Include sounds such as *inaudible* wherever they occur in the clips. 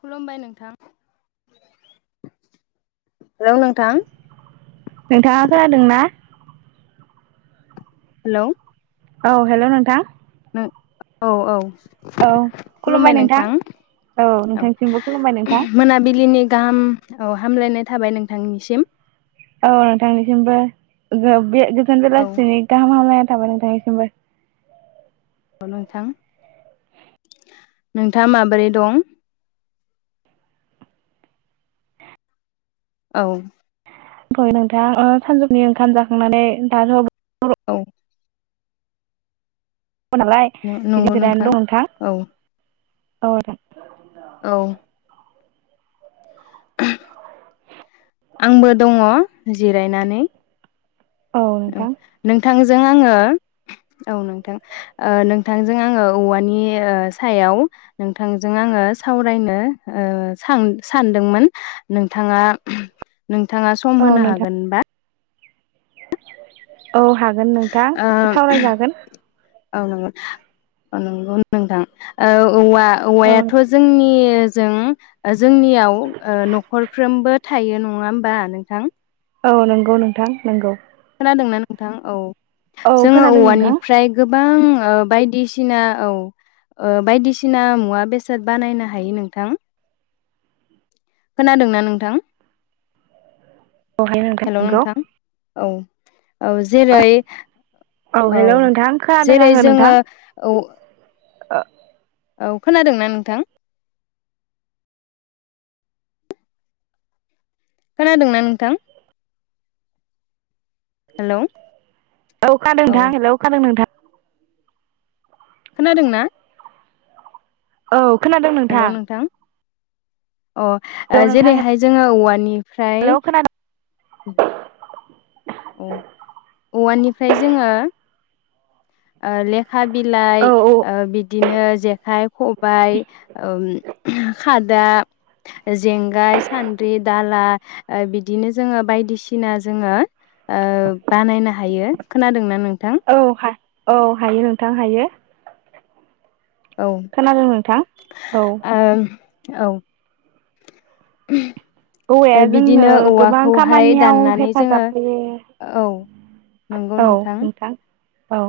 खुलुमबाय नोंथां। हेलौ नोंथां नोंथाङा खोनादोंना? हेलौ औ हेल' नोंथां। ओं औ औ। औ खुलुमबाय नोंथां औ नोंथांसिमबो खुलुमबाय नोंथां मोनाबिलिनि गाहाम औ हामलायनाय थाबाय नोंथांनिसिम। औ नोंथांनिसिमबो जो बे गोज जोन औ बेलासिनि गाहाम हामलाय थाबाय नोंथां बो औ नोंथां। नोंथाङा माबोरै दं? औ। फै नोंथां ओ सानजौनि ओंखाम जाखांनानै दाथ' औ। नालाय बिदि जिरायना दं नोंथां। औ औ दे औ। *inaudible* आंबो दङ जिरायनानै औ नों नोंथांजों आङो औ नोंथां ओ नोंथांजों आङो औवानि ओ सायाव नोंथांजों आङो सावरायनो ओ सां सानदोंमोन नोंथाङा। नोंथाङा सम औ होनो नोंथां हागोनबा। औ हागोन नोंथां ओ सावरायजागोन। औ नंगौ औ नंगौ नोंथां औ। औवा औ औवायाथ' जोंनि जों। जोंनियाव न'खरफ्रोमबो। थायो नङा होमबा नोंथां। औ नंगौ नोंथां नंगौ। जादोंना नोंथां औ। औ जोङो खोनादों नोंथां औवानिफ्राय गोब गोबां बायदिसिना औ ओ बायदिसिना मुवा बेसाद बानायनो हायो नोंथां। खोनादोंना नोंथां। हेल' *unintelligible* नोंथां औ नंगौ। औ जेरै औ हेल' नोंथां खोनादों जेरै आङो जोङो नोंथां औ। *unintelligible* औ खोनादोंना नोंथां। खोनादोंना नोंथां। हेल' औ खादों नोंथां हेलौ खादों नोंथां। खोनादोंना। औ। खोनादों नोंथां। हेलौ अ नोंथां जेरै हाय जोङो औवानिफ्राय। हेलौ खोनादों औ औवानिफ्राय जोङो। ओ लेफ खा बिलाइ औ औ ओ बिदिनो जेखाइ खबायाइ औनम *unintelligible* खादा जेंगाय सान्द्रि दाला ओ बिदिनो जोङो बायदिसिना जोङो ओ बानायनो हायो खोनादोंना नों। औ हा औ हायो नोंथां हायो । औ खोनादों नोंथां औ। ओम औ। *unintelligible* औवाया जोंनो बिदिनो गोबां औवाखौहाय खामानियाव दाननानै जोङो हेफाजाब होयो औ औ नोंथां। औ।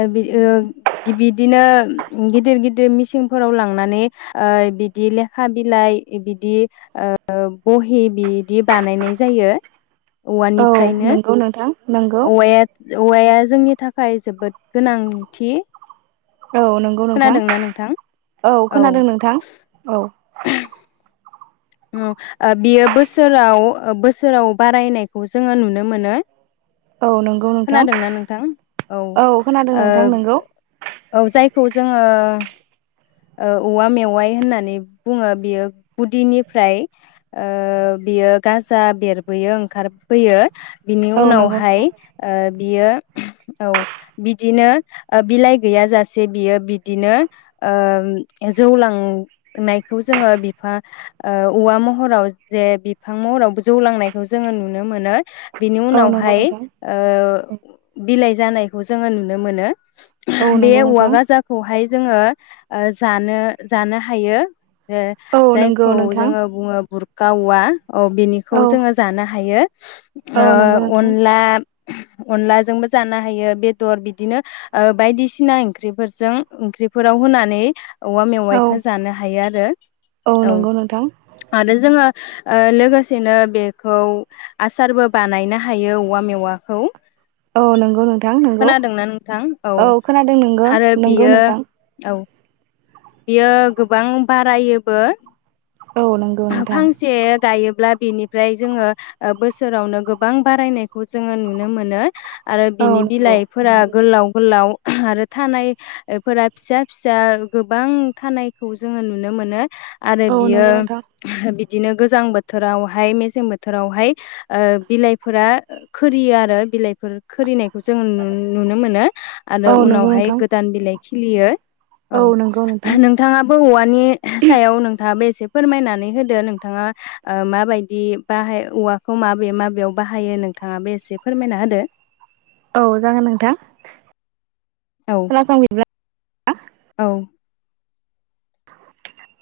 ओबिद‌ ओ बिदिनो गिदिर गिदिर मिसिंफोराव लांनानै ओ बिदि लेखा बिलाइ बिदि ओ बहि बिदि बानायनाय जायो । औ औवानिफ्रायनो। नंगौ नोंथां नंगौ औवायाद औवाया जोंनि थाख थाखाय जोबोद गोनांथि औ नंगौ नोंथां खोनादोंना नोंथां औ खोनादों नोंथां औ उम ओ बियो बोसोराव ओ बोसोराव बारायनायखौ जोङो नुनो मोनो । औ नंगौ नोंथां औ ओ औ खोनादों नोंथां नंगौ औ जायखौ जोङो ओ औवा मेवाय होननानै बुङो बियो गुदिनिफ ओमफ्राय ओ बियो गाजा बेरबोयो ओंखारबोयो। बिनि औ नंगौ नोंथां उनावहाय ओ बियो औ बिदिनो ओ बिलाइ गैयाजासे बियो बिदिनो ओ जौलांनायखौ जोङो बिफा ओ औवा महराव जे बिफां महरावबो जौलांनायखौ जोङो नुनो मोनो। बिनि औ नंगौ उनावहाय नोंथां ओ बिलाइ जानायखौ जोङो नुनो मोनो। औ बे नंगौ औवा नोंथां गाजाखौहाय जोङो ओ जानो जानो हायो। ओं औ जाय नंगौ खौ नोंथां जोङो बुङो बुर गावा औ बिनिखौ औ जोङो जानो हायो। औ आ नंगौ नोंथां अनला अनलाजोंबो जानो हायो बेदर बिदिनो ओ बायदिसिना ओंख्रिफोरजों ओंख्रिफोराव होनानै औवा औ मेवाइखौ जानो हायो आरो। आरो *unintelligible* औ नंगौ नोंथां आरो जोङो ओ लोगोसेनो बेखौ आसारबो बानायनो हायो औवा मेवाखौ। औ नंगौ नोंथां नंगौ खोनादोंना नोंथां औ खोनादों नोंगौ आरो नंगौ बियो नोंथां। औ बियो गोबां बारायोबो। औ नंगौ नोंथां फा-फांसे गायो ब्ला बिनिफ्राय जोङो ओ बोसोरावनो गोबां बारायनायखौ जोङो नुनो मोनो। आरो औ बिनि नंगौ बिलाइफोरा नंगौ गोलाव गोलाव आरो थानाय फोरा फिसा फिसा गोबां थानायखौ जोङो नुनो मोनो। आरो औ बियो नंगौ नोंथां बिदिनो गोजां बोथोरावहाय मेसें बोथोरावहाय ओ बिलाइफोरा खोरियो आरो बिलाइफोर खोरिनाय जों नु नुनो मोनो औ आरो नंगौ उनावहाय नोंथां गोदान बिलाइ खिलियो। औ नंगौ नोंथां नोंथाङाबो औवानि सायाव नोंथाङाबो एसे फोरमायनानै होदो नोंथाङा ओ माबायदि बाहाय औवाखौ माबे माबेयाव बाहायो नोंथाङा बे एसे फोरमायना होदो? औ जागोन नोंथां। औ खोनासं बिदिब्ला औ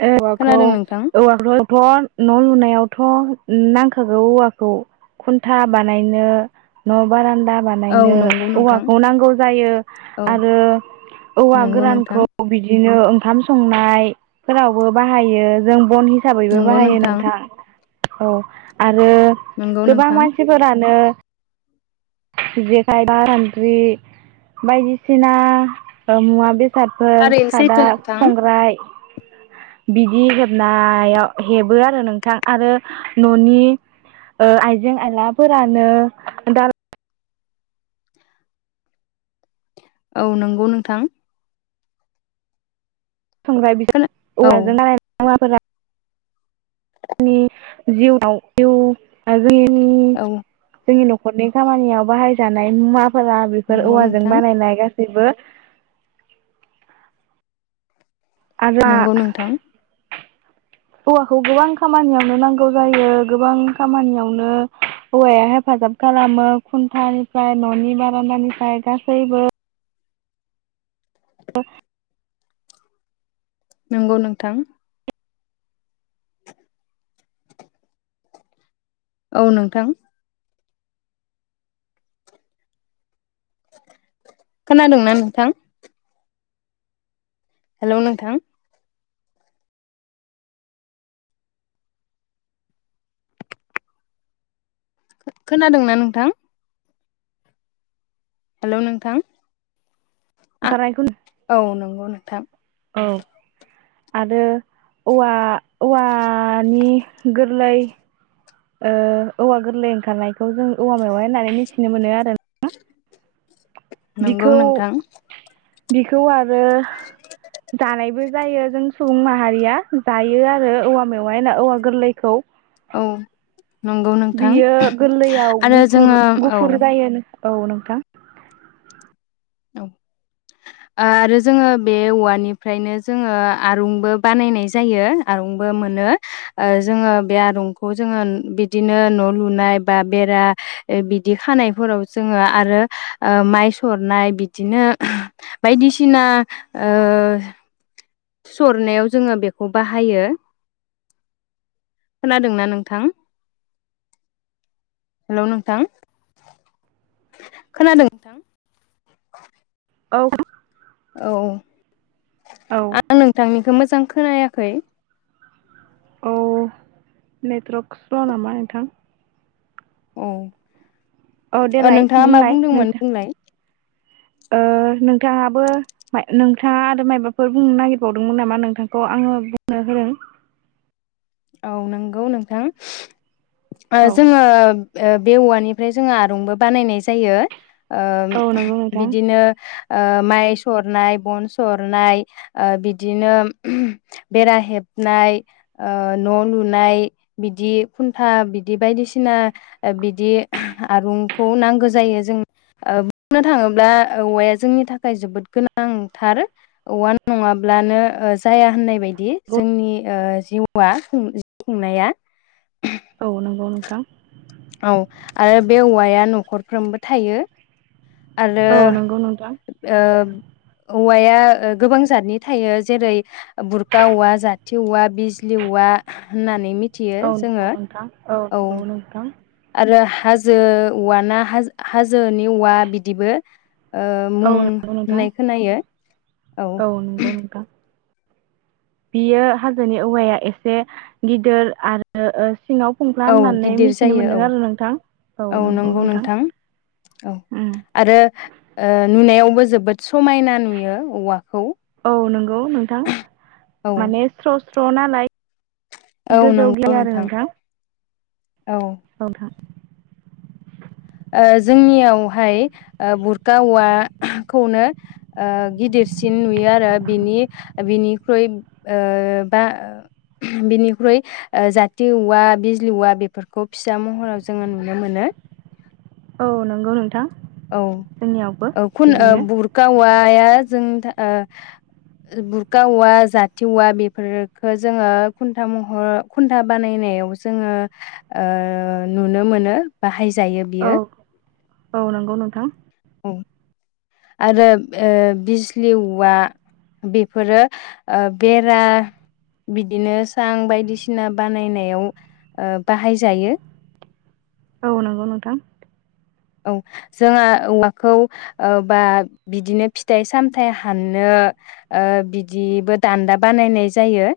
औवाखौ खोनादों नोंथां औवाखौ थ न' लुनायावथ' नांखागौ औवाखौ खुन्था बानायनो न बारा दा औ बानायनो नंगौ नोंथां औवाखौ नांगौ जायो औ आरो औवा नंगौ नोंथां गोरानखौ बिदिनो ओंखाम संनाय फोरावबो बाहायो जों बन हिसाबैबो बाहायो नोंथां औ आ रो नंगौ गोबां नोंथां मानसिफोरानो जेखाइ बा सान्द्रि बायदिसिना मुवा बेसे फसादफोर थारैनो सैथो खादाब नोंथां संग्राय बिदि हेबनायाव हेबो आरो नोंथां आरो ननि आइजें आइलाफोरानो दा औ नंगौ नोंथां संग्राय बिज खोना औ औवाजों बानायनाय मुवाफोरा जोंनि जिउआव जिउ जोंनि औ जोंनि न खरनि खामानियाव बाहायजानाय मुवा फोरा बेफोर नंगौ औवाजों नोंथां बानायनाय गा सिबो नंगौ नोंथां औवाखौ गोबां खामानियावनो नांगौ जायो गोबां खामानियावनो औवाया हेफाजाब खालामो खुन्थानिफ्राय ननि बारान्दानिफ्राय गासैबो दं नंगौ नोंथां *unintelligible* औ नोंथां खोनादोंंना नोंथां हेल नोंथां खो खोनादोंना नोंथां हेल नोंथां आ ओंखारनायखौ औ नंगौनो थां औ आरो औवा औवानि गोरलै औवा गोरलै ओंखारनायखौ जों औवा मेवाय - होननानै मिथिनो मोनो आरो नंगौ नोंथां बेखौ आर ओ दानायबो जायो जों सुबुं माहारिया जायो आरो औवा मेवाइ ओ औवा गोरलैखौ औ नंगौ नोंथां बियो गोरलैयाव आरो गुफुर जोङो औ गुफुर जायो नो औ नोंथां औ आरो जोङो बे औवानिफ्रायनो जोङो आरुंबो बानायनाय जायो आरंबो मोनो ओ जोङो बे आरंखौ जोङो बिदिनो न' लुनाय बा बेरा बिदि खानायफोराव जोङो आरो माइ सरनाय बिदिनो बायदिसिना ओ सरनायाव जोङो बेखौ बाहायो खोनादोंना नोंथां हेल' नोंथां खोनादों नोंथां *inaudible* औ औ औ आं नोंथांनिखौ मोजां जां खोनायाखै औ नेटवर्क स्ल नामा नोंथां औ औ ओ देलाय नोंथाङा मा बुंलाय बुंदोंमोन नोंथां बुंलाय? ओ नोंथाङाबो नोंथाङा आरो मायाबाफोर बुंनो नागिरबावदोंमोन नामा नोंथांखौ आङो बुंनो होदों औ नंगौ नोंथां ओ औ जोङो ओ बे औवानिफ्राय जोङो आरंबो बानायनाय जायो ओ औ नंगौ नोंथां बिदिनो ओ माइ सरनाय बन सरनाय ओ बिदिनो बेरा हेबनाय ओ ओ न' लुनाय बिदि खुन्था बिदि बायदिसिना बिदि आरुंखौ नांगौ जायो जों बुंनो थाङोब्ला औवाया जोंनि थाखाय जोबोद गोनांथार औवा नङाब्लानो ओ जाया होननाय बायदि जोंनि ओ जिउ *unintelligible* खुंनाया औ नंगौ नोंथां औ आरो बे औवाया न'खरफ्रोमबो थायो आरो औ नंगौ नोंथां ओ औवाया ओ गोबां जाथनि थायो जेरै बुरखा औवा, जाथि औवा, बिजलि औवा होननानै मि औ नांगौ नोंथां औ नंगौ नोंथां। आरो हाजो औवाना हाजो हाजोनि औवा बिदिबो। ओ औ मुं नंगौ नोंथां होननाय खोनायो औ। नंगौ नोंथां बियो हाजोनि औवाया एसे गिदिर आरो ओ सिङाव फंफ्ला औ होननानै गिदिर मिथिनो जायो औ मोनदों आरो नोंथां औ नंगौ नोंथां औ उम आरो ओ नुनायाव बो जोबोद समायना नुयो औवाखौ औ नंगौ नोंथां औ माने स्र' स्र नालाय औ गोजौ नंगौ गियो आरो नोंथां। औ *unintelligible* *inaudible* ओ जोंनियावहाय ओ बुरखा औवाखौनो ओ गिदिरसिन नुयो आरो बिनि बिनिख्रुइ ओ बा बिनिख्रुइ ओ जाथि औवा बिजलि औवा बेफोरखौ फिसा महराव जोङो नुनो मोनो। औ नंगौ नोंथां। औ जोंनियावबो औ खुन ओ बिदिनो बुरखा उवाया जों ओ बुरखा औवा जाथि औवा बेफोरफोरखौ जोङो खुन्था महर खुन्था बानायनायाव जोङो ओ नुनो मोनो बाहाय औ औ नंगौ नों थां औ आरो ओ बिजलि औवा बेफोरो ओ बेरा बिदिनो सां बायदिसिना बानायनायाव ओ बाहायजायो। औ नंगौ नोंथां। औ जोङो औवाखौ बा बिदिनो फिथाइ सामथाइ हाननो ओ बिदिबो दान्दा बानायनाय जायो।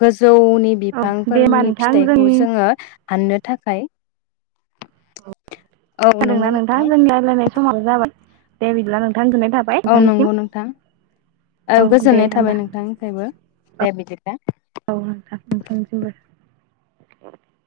गो जौनि औ दे होमबा बिफांफोरनि नोंथां जोंनि फिथाइखौ जोङो हाननो थाखाय औ खोनादोंना नंगौ नोंथां जोंनि रायज्लायनाय समाबो जाबाय। दे *unintelligible* थाबाय औ नोंथांनिसिम नंगौ नोंथां औ दे गोजोननाय होमबा थाबाय नोंथांनिफ्रायबो। औ दे बिदिब्ला औ नोंथां नोंथांनिसिमबो